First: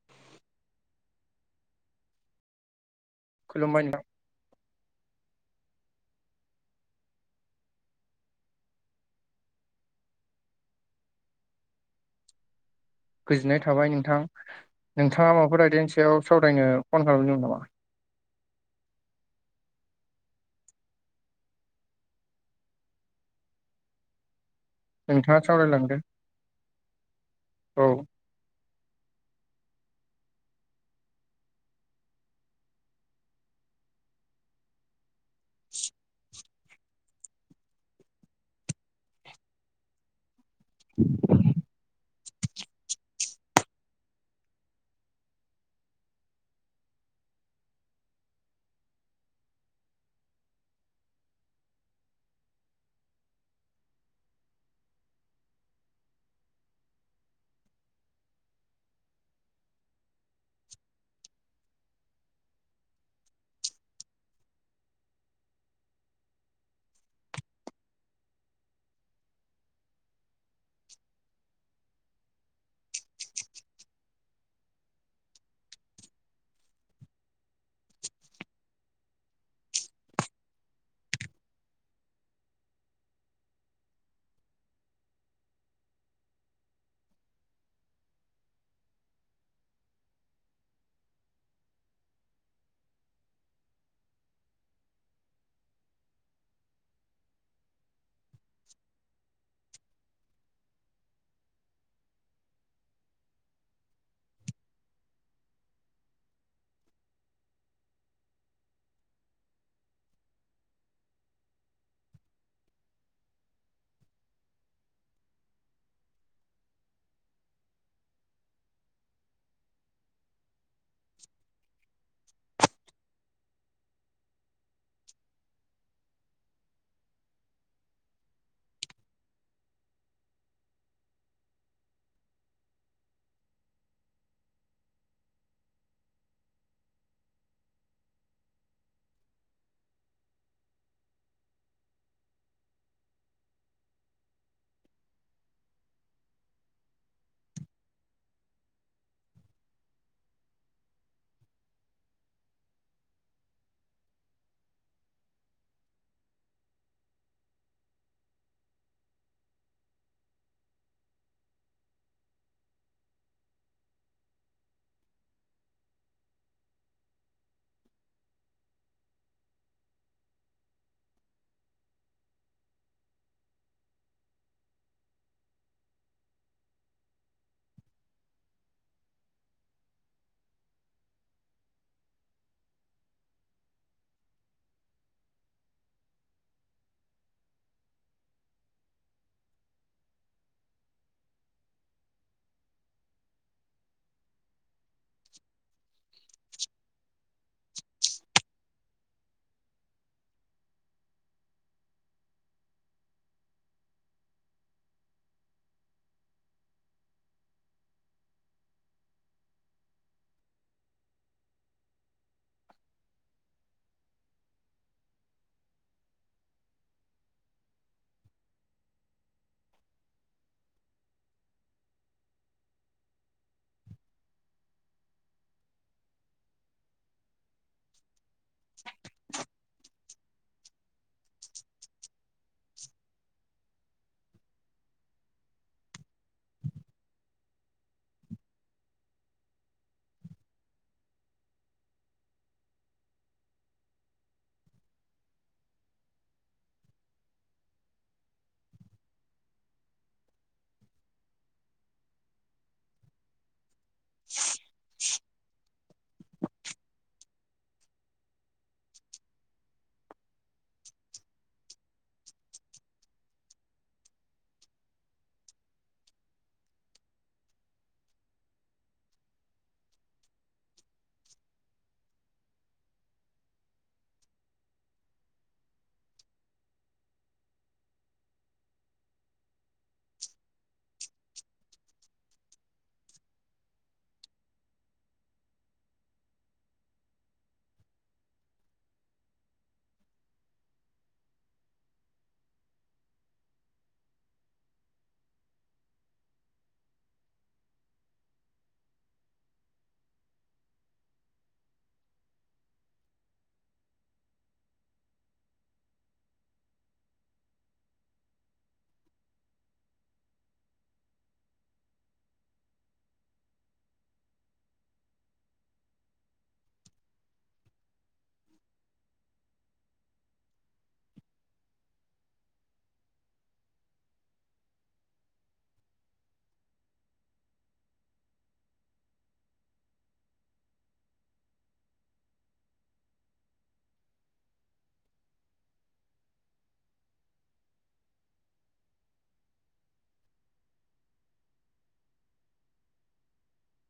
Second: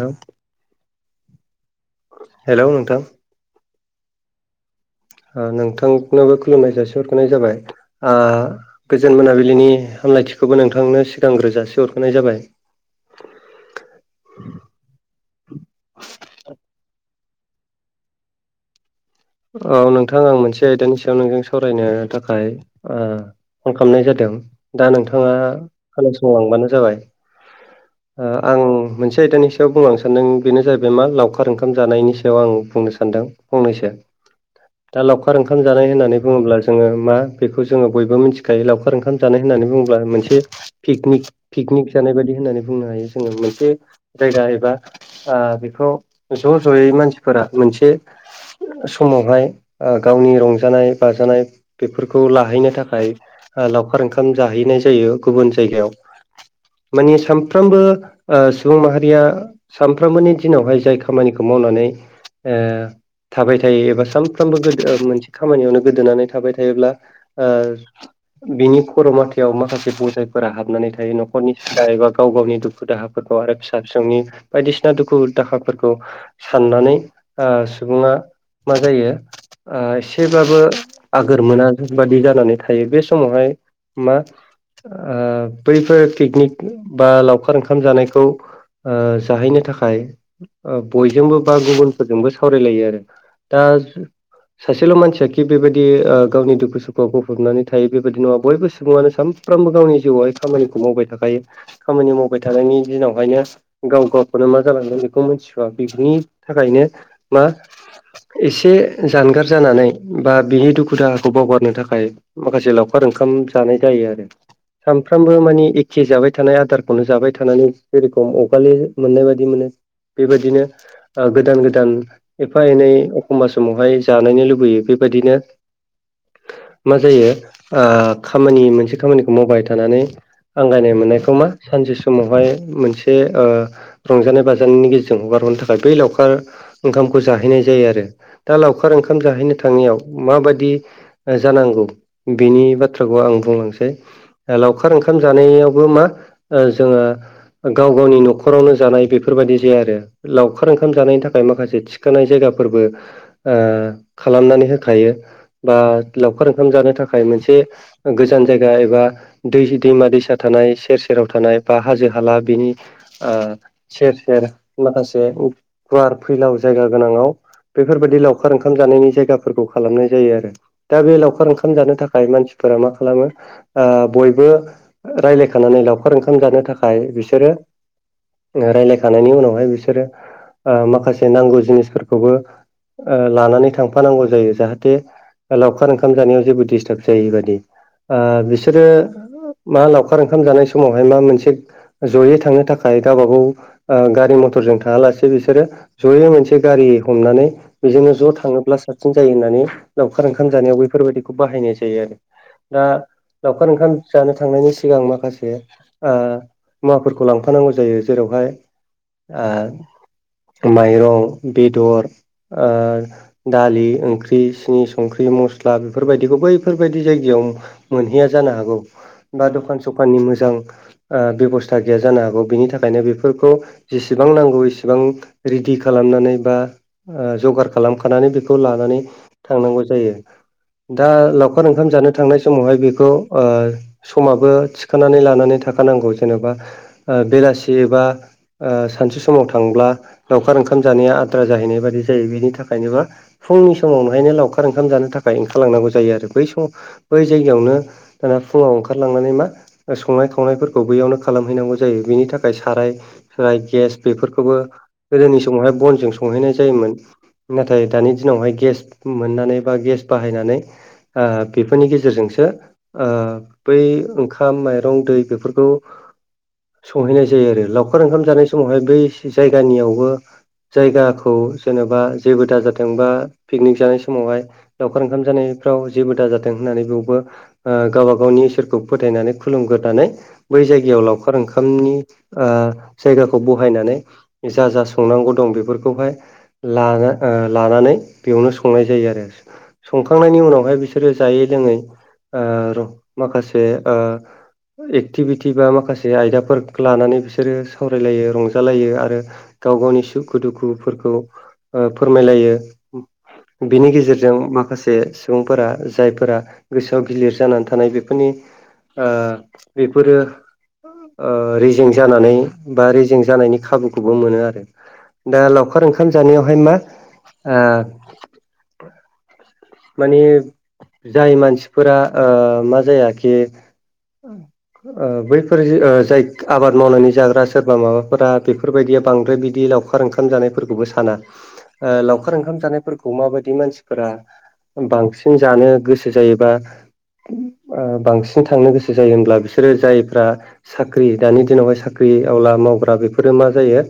ह हेल' नोंथां खुलुमबाय नामा नोंथांनोबो खुलुमनाय जासि हरखानाय जाबाय गोजोन मोनाबिलिनि हामलायथिखौबो नोंथांनो सिगांग्रोजासे हरगाय जाबाय गोजोननाय थाबाय नोंथां नोंथाङा माबाफोर आयदानि सायाव सावरायनो फन खालामदोंमोन नामा औ नोंथांा आं मोनसे आयदानि सायाव नोंजों सावरायनो थाखाय फन खालामनाय जादों दा नोंथाङा खोनासंलांबानो जाबाय औ आं मोनसे आयदानि सायाव बुंलांनो सानदों बेनो जाहैबाय मा लावखार ओंखाम जानायनि सायाव आं बुंनो सानदों फंनैसो दा लावखार ओंखाम जानाय होननानै बुङोब्ला जोङो मा बेखौ जोङो बयबो मिथिखायो लावखार ओंखाम जानाय होननानै बुङोब्ला मोनसे पिकनिक पिकनिक जानाय बायदि होननानै बुंनो हायो जोङो मोनसे जायगा एबा बेखौ ज' ज'यै मानसिफोरा मोनसे समावहाय गावनि रंजानाय बाजानाय बेफोरखौ लाहैनो थाखाय लावखार ओंखाम जाहैनाय जायो गुबुन जायगायाव मानिे सामफ्रोमबो सुबुं माहारिया सानफ्रोमबोनि दिनावहाय जाय खामानिखौ मावनानै थाबाय थ थायो एबा सानफ्रामबो गो मोनसे खामानियावनो गोदोनानै थाबाय थायोब्ला बिनि खर' मााथाव माखासे बजायफोरा हाबनानै थायो न'खरनि सिदा एबा गाव गावनि दुखु दाह हाब फोर आरो फिसा फिसौनि बायदिसिना दुखु दाहाफोरखौ साननानै सुबुङा मा जायो एसेबाबो आगोर मोना बादि जानानै थायो बे समावहाय मा बैफोर पिकनिक बा लावखार ओंखाम जानायखौ जाहैनो थाखाय बयजोंबो बा गुबुनफोरजोंबो सावरायलायो आरो दाज सासेल' मानसिया खि बेबायदि गावनि दुखु सुखुआव गफबनानै थायो बेबायदि नङा बयबो सुबुङानो साम साफ्रोमबो गावनि जिउआवहाय खामानिखौ मावबाय थाखायो खामानि मावबाय थानायनि दिनावहायनो गाव गावखौनो मा जालांगोन बेखौ मिथिथ'ा बिनि थाखायनो मा एसे जानगार जानानै बा बिनि दुखु दाहाखौ बावगारनो थाखाय माखासे लावखार ओंखाम जानाय जायो आरो सानफ्रामबो मानि एखे जाबाय थानाय आदारखौनो जाबाय थानानै जेरेखम अगााललि मोननाय बायदि मोनो बेबायदिनो गोदान गोदान एफा एनै एखमबब्ला समावहाय जानायनो लुबैयो बेबायदिनो मा जायो खामानि मोनसे खामानिखौ मावबाय थानानै आं गायनाय मोननायखौ मा सानसे समावहाय मोनसे रंजानाय बाजानायनि गेजेरजों हगार हरनो थाखाय बै लावखार ओंखामखौ जाहैनाय जायो आरो दा लावखार ओंखाम जाहैनो थांनायाव माबायदि जानांगौ बिनि बाथ्राखौ आं बुंलांसै लावखार ओंखाम जानायावबो मा जोङो गाव गावनि न'खरावनो जानाय बेफोरबायदि जाया आरो लावखार ओंखाम जानायनि थाखाय माखासे थिखानाय जायगाफोरबो खालामनानै होखायो बा लावखार ओंखाम जानो थाखाय मोनसे गोजान जायगा एबा दै दैमा दैसा थानाय सेर सेराव थानाय बा हाजो हाला बिनि सेर सेर माखासे गुवार फैलाव जायगा गोनाङाव बेफोरबायदि लावखार ओंखाम जानायनि जायगाफोरखौ खालामनाय जायो आरो दा बे लावखार ओंखाम जानो थाखाय मानसिफोरा मा खालामो बयबो रायज्लायखानानै लावखार ओंखाम जानो थाखाय बिसोरो रायज्लायखांानायनि उनावहाय बिसोरो माखासे नांगौ जिनिसफोरखौबो लानानै थांफानांगौ जायो जाहाथे लावखार ओंखाम जानायाव जेबो डिस्टार्ब जायै बादि बिसोरो मा लावखार ओंखाम जानाय समावहाय मा मोनसे जयै थांनो थाखाय गावबा गाव ओ गारि मथरजों थाङालासे बिसोरो ज मोनसे गारि हमनानै बेजोंनो ज' थाङोब्ला साबसिन जायो होननानै लावखार ओंखाम जानायाव बेफोरबायदिखौ बाहायनाय जायो आरो दा लावखार ओंखाम जानो थांनायनि सिगां माखासे आ मुवाफोरखौ लांफानांगौ जायो जेरावहाय आ माइरं बेदर आर दालि ओंख्रि सिनि संख्रि मस्ला बेफोरबायदिखौ बैफोरबायदि जायगायाव मोनहैया जानो हागौ बा दखान सखाननि मोजां ओ बेब'स्था गैया जानो हागौ बिनि थाखायनो बेफोरखौ जेसेबां नांगौ एसेबां रिडि खालामनानै बा ओ जगार खालामखानानै बेखौ लानानै थांनांगौ जायो दा लावखार ओंखाम जानो थांनाय समावहाय बेखौ ओ समाबो थिखोनानै लानानै थाखानांगौ जेनेबा बेलासि एबा ओ सानसे समाव थांब्ला लावखार ओंखाम जानाया आद्रा जाहैनाय बायदि जायो बिनि थाखायनोबा फुंनि समावनोहायनो लावखार ओंखाम जानो थाखाय ओंखारलांनांगौ जायो आरो बै सम बै जायगायावनो दाना फुङाव ओंखारलांनानै मा संनाय खावनायफोरखौ बैयावनो खालामहैनांगौ जायो बिनि थाखाय साराय फाय गेस बेफोरखौबो गोदोनि समावहाय बनजों संहैनाय ज जायोमोन नाथाय दानि दिनावहाय गेस मोननानै बा गेस बाहायनानै आ बेफोरनि गेजेरजोंसो ओ बै ओंखाम माइरं दै बेफोरखौ संहैनाय जायो आरो लावखार ओंखाम जानाय समावहाय बै जायगानियावबो जायगा खौ जेनेबा जेबो दाजादोंबा पिकनिक जानाय समावहाय लावखार ओंखाम जानायफ्राव जेबो दाजादों होननानै बयबो ओ गावबा गावनि इसोरखौ फोथायनानै खुलुमगोरनानै बै जायगायाव लावखार ओंखामनि आ जायगाखौ बहायनानै जा जा संनांगौ दं बेफोरखौहाय लाह ओ लानानै बेयावनो संनाय जायो आरो संखांनायनि उनावहाय बिसोरो जायै लोङै ओ र माखासे एक्टिभिटि बा माखासे आयदाफोर लानानै बिसोरो सावरायलायो रंजालायो आरो गाव गावनि सुखु दुखुफोरखौ ओ फोरमायलायो बिनि गेजेरजों माखासे सुबुंफोरा जायफोरा गोसोआव गिलिर जानानै थानाय बेफोरनि आ बेफोरो आ रेजें जानानै बा रेजें जानायनि खाबुखौबो मोनो आरो दा लाव खार ओंखाम जानायावहाय मा ओ मानि जाय मानसिफोरा ओ मा जायाखि [unintelligible] ओ बैफोर जि ओ जाय आबाद मावनानै जाग्रा सोरबा माबाफोरा बेफोरबायदिया बांद्राय बिदि लावखा खार ओंखाम जानायफोरखौबो साना ओ लावखार ओंखाम जानायफोरखौ माबायदि मानसिफोरा बांसिन जानो गोसो जायोबा बांसिन थांनो गोसो जायो होनब्ला बिसोरो जायफ्रा साख्रि दानि दिनावहाय साख्रि आवला मावग्रा बेफोरो मा जायो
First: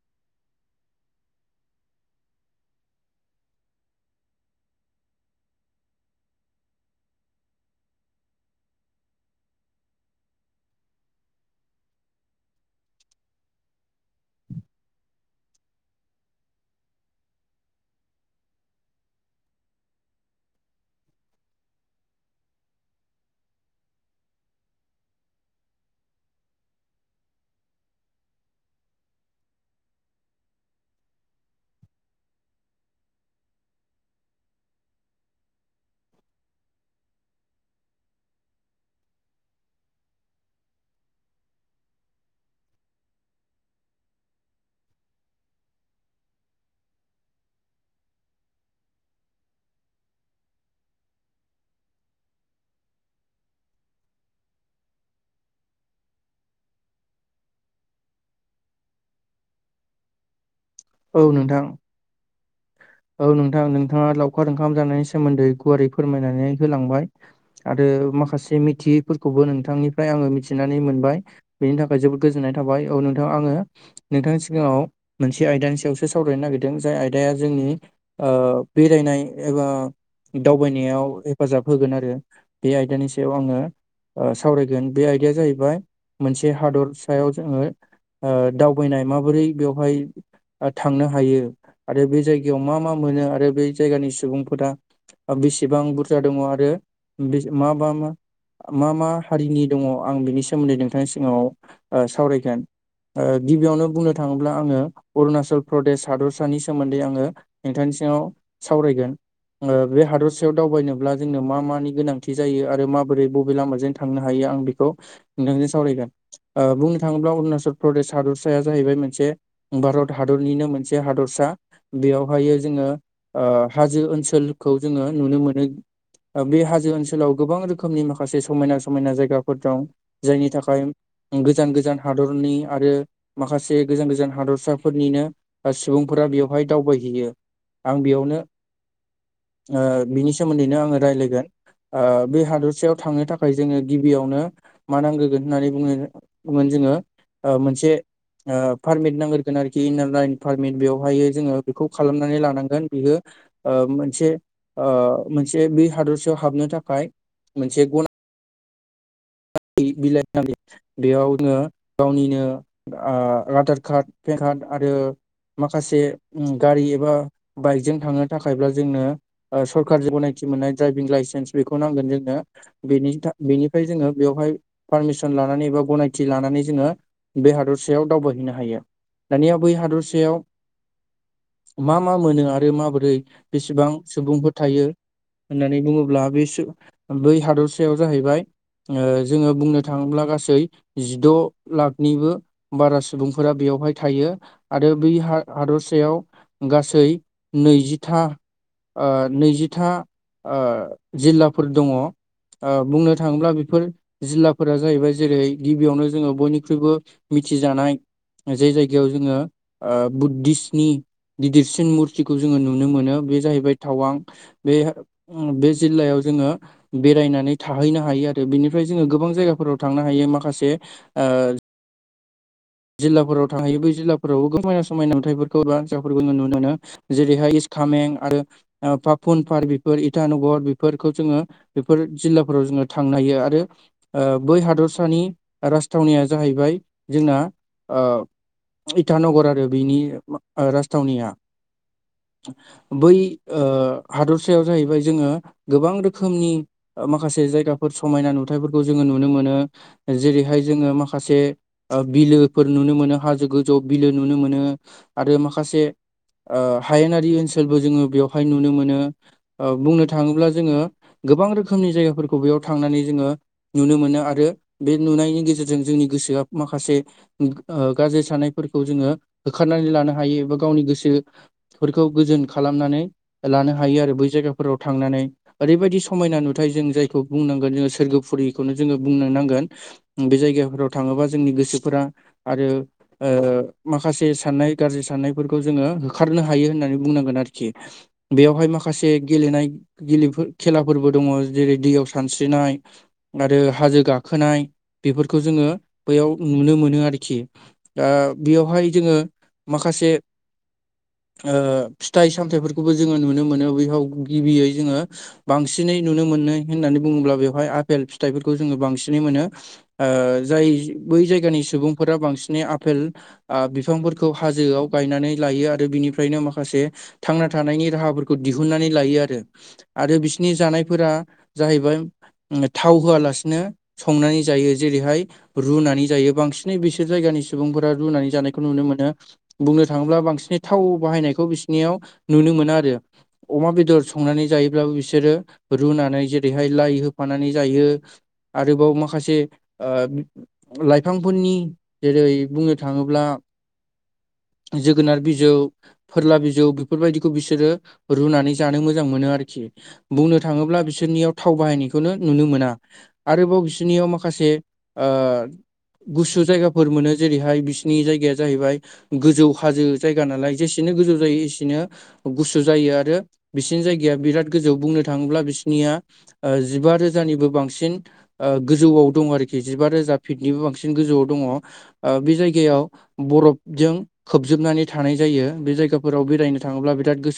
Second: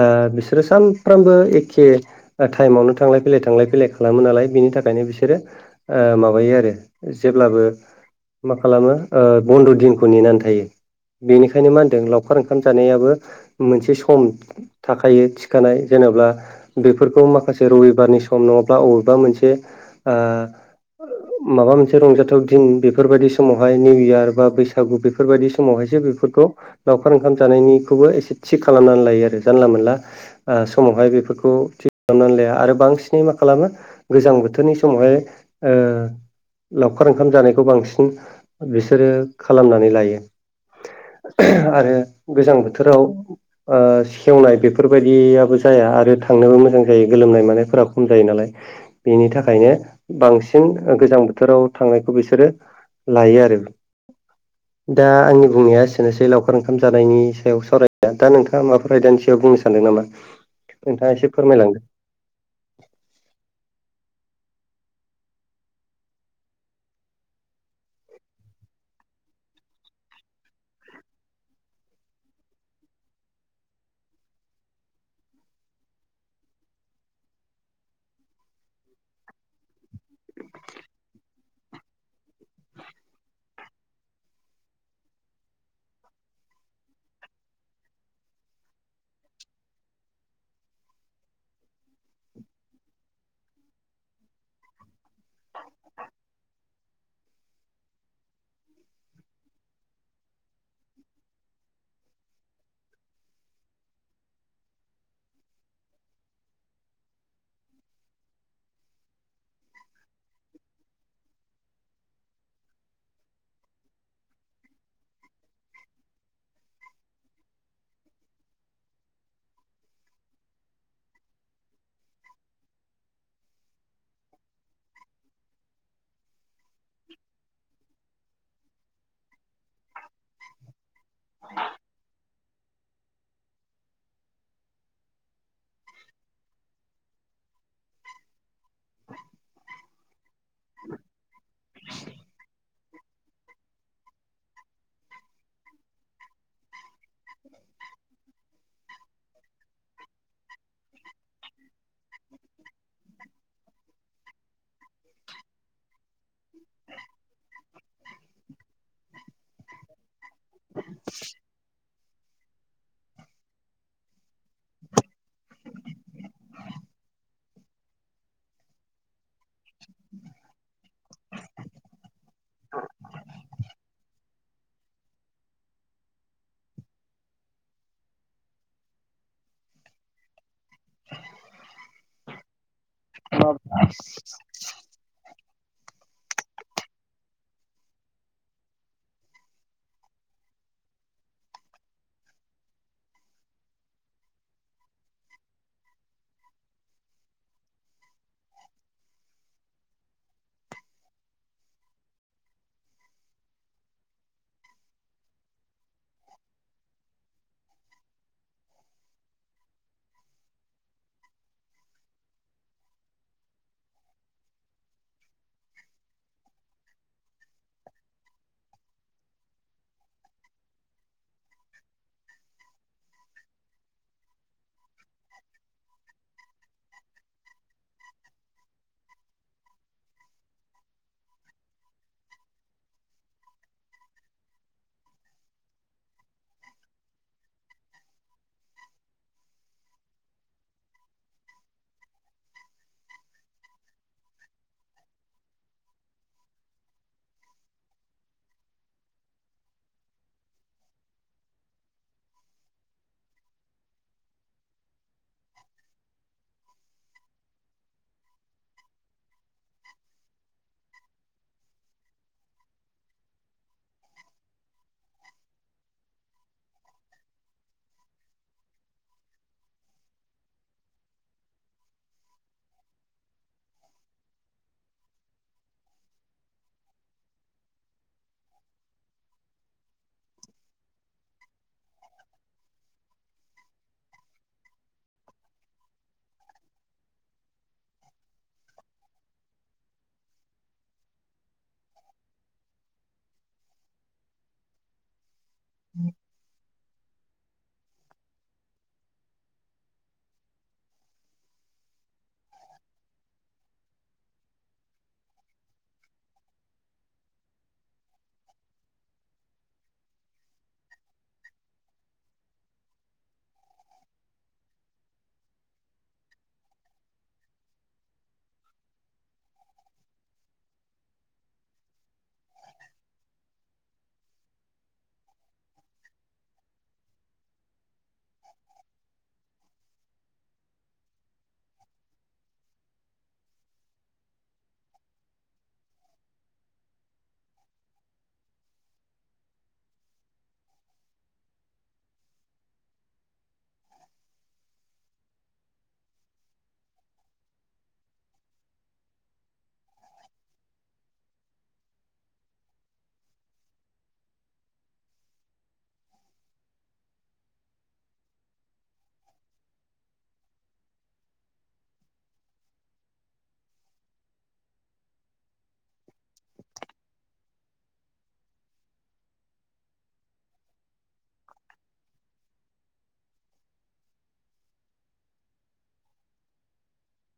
आ बिसोरो सामफ्रामबो एखे आ टाइमावनो थांलाय फैलाय थांलाय फैलाय खालामो नालाय बिनि थाखायनो बिसो सोरो आ माबायो आरो जेब्लाबो मा खालामो ओ बन्द' दिनखौ नेनानै थायो बेनिखायनो मा होनदों लावखार ओंखाम जानायाबो मोनसे सम थाखायो थिखानाय जेनेब्ला बेफोरखौ माखासे रबिबारनि सम नङाब्ला अबेबा मोनसे आ माबा मोनसे रंजाथाव दिन बेफोरबायदि समावहाय निउ इयार बा बैसागु बेफो बेफोरबायदि समावहायसो बेफोरखौ लावखार ओंखाम जानायनिखौबो एसे थिग खालामनानै लायो आरो जानला मोनला समावहाय बेफोरखौ थि खालामनानै लाया आरो बांसिनै मा खालामो गोजां बोथोरनि सम समावहाय ओ लावखार ओंखाम जानायखौ बांसिन बिसोरो खालामनानै लायो। आरो गोजां बोथोराव सेवनाय बेफोरबायदियाबो जाया आरो थांनोबो मोजां जायो गोलोमनाय मानायफोरा खम जायो नालाय बेनि थाखायनो बांसिन ओ गोजां बोथोराव थांनायखौ बिसोरो लायो आरो। [inaudible] दा आंनि बुंनाया एसेनोसै लावखार ओंखाम जानायनि सायाव सावरायनाया दा नोंथाङा माबाफोर आयदानि सगायाव बुंनो सानदों नामा? नोंथाङा औ एसे नोंथां फोरमायलांग औ नोंथां नोंथाङा लावखार ओंखाम जानायनि सोमोन्दै गुवारै फोरमायनानै होलांबाय आरो माखासे मिथियैफोरखौबो नोंथांनिफ्राय आङो मिथिनानै मोनबाय। बेनि थाखाय जोबोद गोजोननाय थाबाय औ नोंथाङा आङो नोंथांनि सिगाङाव मोनसे आयदानि सायावसो सावरायनो नागिरदों जाय आयद आदाया जोंनि बेरायनाय एबा दावबायनायाव हेफाजाब होगोन आरो बे आयदानि सायाव आङो सावरायगोन बे आयदाया जाहैबाय मोनसे हादर सायाव जोङो अ दावबायनाय माबोरै बेवहाय थांनो हायो। आरो बे जायगायाव मा मा मोनो आरो बे जायगानि सुबुंफोरा बेसेबां बुरजा दङ आरो मा मा मा मा मा हारिनि दङ आं बिनि सोमोन्दै नोंथांनि सिगाङाव ओ सावरायगोन। गिबियावनो बुंनो थाङोब्ला आङो अरुणाचल प्रदेश हादरसानि सोमोन्दै आङो नोंथांनि सिङाव सावरायगोन। बे हादरसायाव दावबायनोब्ला जोंनो मा मानि गोनांथि जायो आरो माबोरै बबे लामाजों थां थांनो हायो आं बेखौ नोंथांजों सावरायगोन। बुंनो थाङोब्ला अरुणाचल प्रदेश हादोरसाया जाहैबाय मोनसे बारत हादरनिनो मोनसे हादरसा। बेयावहायो जोङो ओ हाजो ओनसोलखौ जोङो नुनो मोनो। ओ बे हाजो ओनसोलाव गोबां रोखोमनि माखासे समायना समायना जायगाफोर दं। जायनि थाखाय गोजान गोजान हादरनि आरो माखासे गोजान गोजान हादरसाफोरनिनो सुबुंफोरा बेवहाय दावबायहैयो। आं बेयावनो ओ बिनि सोमोन्दैनो आङो रायलायगोन। ओ बे हादरसायाव थांनो थाखाय जोङो गिबियावनो मा नांग्रोगोन होननानै बुंङो बुंगोन जोङो ओ मोनसे ओ पारमित नांग्रोगोन आरोखि इनार लाइन पारमिट बेवहाय जोङो बेखौ खालामनानै लानांगोन बियो ओ मोनसे ओ मोनसे बे हादरसायाव हाबनो थाखाय मोनसे गनाय बिलाइ नांगोन बेयाव नोङो गावनिनो आ आधार कार्ड पेन कार्ड आरो माखासे गारि एबा बाइकजों थांनो थाखायब्ला जोंनो ओ सरखारजों गनायथि मोननाय ड्राइभिं लाइसेन्स बेखौ नांगोन जोंनो। बेनिथा बेनिफ्राय जोङो बेवहाय पारमिसन लानानै एबा गनायथि लानानै जोङो बे हादरसायाव दावबायहैनो हायो। दानिया बै हादरसायाव मा मा मोनो आरो माबो रै बेसेबां सुबुंफोर थायो होननानै बुङोब्ला बैसो बै हादरसायाव जाहैबाय ओ जोङो बुंनो थाङोब्ला गासै जिद' लाखनिबो बारा सुबुंफोरा बेयावहाय थायो आरो बै हा हादरसायाव गासै नैजिथा ओ नैजिथा ओ जिल्लाफोर दङ। ओ बुंनो थाङोब्ला बेफोर जिल्लाफोरा जाहैबाय जेरै गिबियावनो जोङो बयनिख्रुइबो मिथिजानाय जाय जायगायाव जोङो आ बुद्धिसनि गिदिरसिन मुरथिखौ जोङो नुनो मोनो बे जाहैबाय टावां। बे बे जिल्लायाव जोङो बेरायनानै थाहैनो हायो आ रो बिनिफ्राय जोङो गोबां जायगाफोराव थांनो हायो माखासे ओ जिल्लाफोराव थांहोयो बे जिल्लाफोरावबो समायना समायना नुथाइफोरखौ बा जा फोरखौ नुनो मोनो। जेरैहाय इस खामें आरो ओ पाफुन पार्क बेफोर इटानगर बेफोरखौ जोङो बेफोर जिल्लाफोराव जोङो थांनो हायो आरो ओ बै हादरसानि राजथावनिया जाहैबाय जोंना ओ इटानगर आरो बेनि राजथावनिया। बै ओ हादरसायाव जाहैबाय जोङो गोबां रोखोमनि ओ माखासे जायगाफोर समायना नुथायफोरखौ जोङो नुनो मोनो। जेरैहाय जोङो माखासे आ बिलो फोर नुनो मोनो हाजो गोजौ बिलो नुनो मोनो आरो माखासे आ हायेनारि ओनसोलबो जोङो बेवहाय नुनो मोनो। ओ बुंनो थाङोब्ला जोङो गोबां रोखोमनि जायगाफोरखौ बेयाव थांनानै जोङो नुनो मोनो आरो बे नुनायनि गेजेरजों जोंनि गोसोआ माखासे ओ गाज्रि साननायफोरखौ जोङो होखारनानै लानो हायो एबा गावनि गोसो फोरखौ गोजोन खालामनानै लानो हायो आरो बै जायगाफोराव थांनानै। ओरैबायदि समायना नुथाय जों जायखौ बुंनांगोन जोङो सोरगोफुरिखौनो जोङो बुंनो नांगोन। बे जायगाफोराव थाङोबा जोंनि गोसोफोरा आरो ओ माखासे साननाय गाज्रि साननायफोरखौ जोङो होखारनो हायो होननानै बुंनांगोन आरोखि। बेयावहाय माखासे गेलेनाय गेलोफो खेलाफोरबो दङ जेरै दैयाव सानस्रिनाय। आरो हाजो गाखोनाय बेफोरखौ जोङो बैयाव नुनो मोनो आरो खि। दा बेयावहाय जोङो माखासे ओ फिथाइ सामथाइफोरखौबो जोङो नुनो मोनो। बियाव गिबियै जोङो बांसिनै नुनो मोनो होननानै बुङोब्ला बेवहाय आपेल फिथाइफोरखौ जोङो बांसिनै मोनो। ओ जाय बै जायगानि सुबुंफोरा बांसिनै आपेल आ बिफांफोरखौ हाजोआव गायनानै लायो आरो बिनिफ्रायनो माखासे थांना थानायनि राहाफोरखौ दिहुननानै लायो आरो। आरो बिसनि जानायफोरा जाहैबाय थाव होआलासिनो संनानै जायो जेरैहाय रुनानै जायो बांसि नै बिसोर जायगानि सुबुंफोरा रुनानै जानायखौ नुनो मोनो। बुंनो थाङोब्ला बांसिन थाव बाहायनायखौ बिसिनियाव नुनो मोना आरो। अमा बेदर संनानै जायोब्लाबो बिसोरो रुनानै जेरैहाय लाइ होफानानै जायो। आरोबाव माखासे आ लाइफां फोरनि जेरै बुंनो थाङोब्ला जोगोनार बिजौ फोरला बिजौ बेफोरबायदिखौ बिसोरो रुनानै जानो मोजां मोनो आरोखि। बुंनो थाङोब्ला बिसोरनियाव थाव बाहायनायखौनो नुनो मोना। आरोबाव बिसोरनियाव माखासे आ गुसु जायगाफोर मोनो जेरैहाय बिसिनि जायगाया जाहैबाय गोजौ हाजो जायगा नालाय। जेसेनो गोजौ जायो एसेनो गुसु जायो आरो बिसिनि जायगाया बिराद गोजौ बुंनो थाङोब्ला बिसिनिया आ जिबा रोजानिबो बांसिन गोजौआव दं आरोखि। जिबा रोजा फिटनिबो बांसि न गोजौआव दङ। बे जायगायाव बरफजों खोबजोबनानै थानाय जायो। बे जायगाफोराव बेरायनो थाङोब्ला बिराद गोसो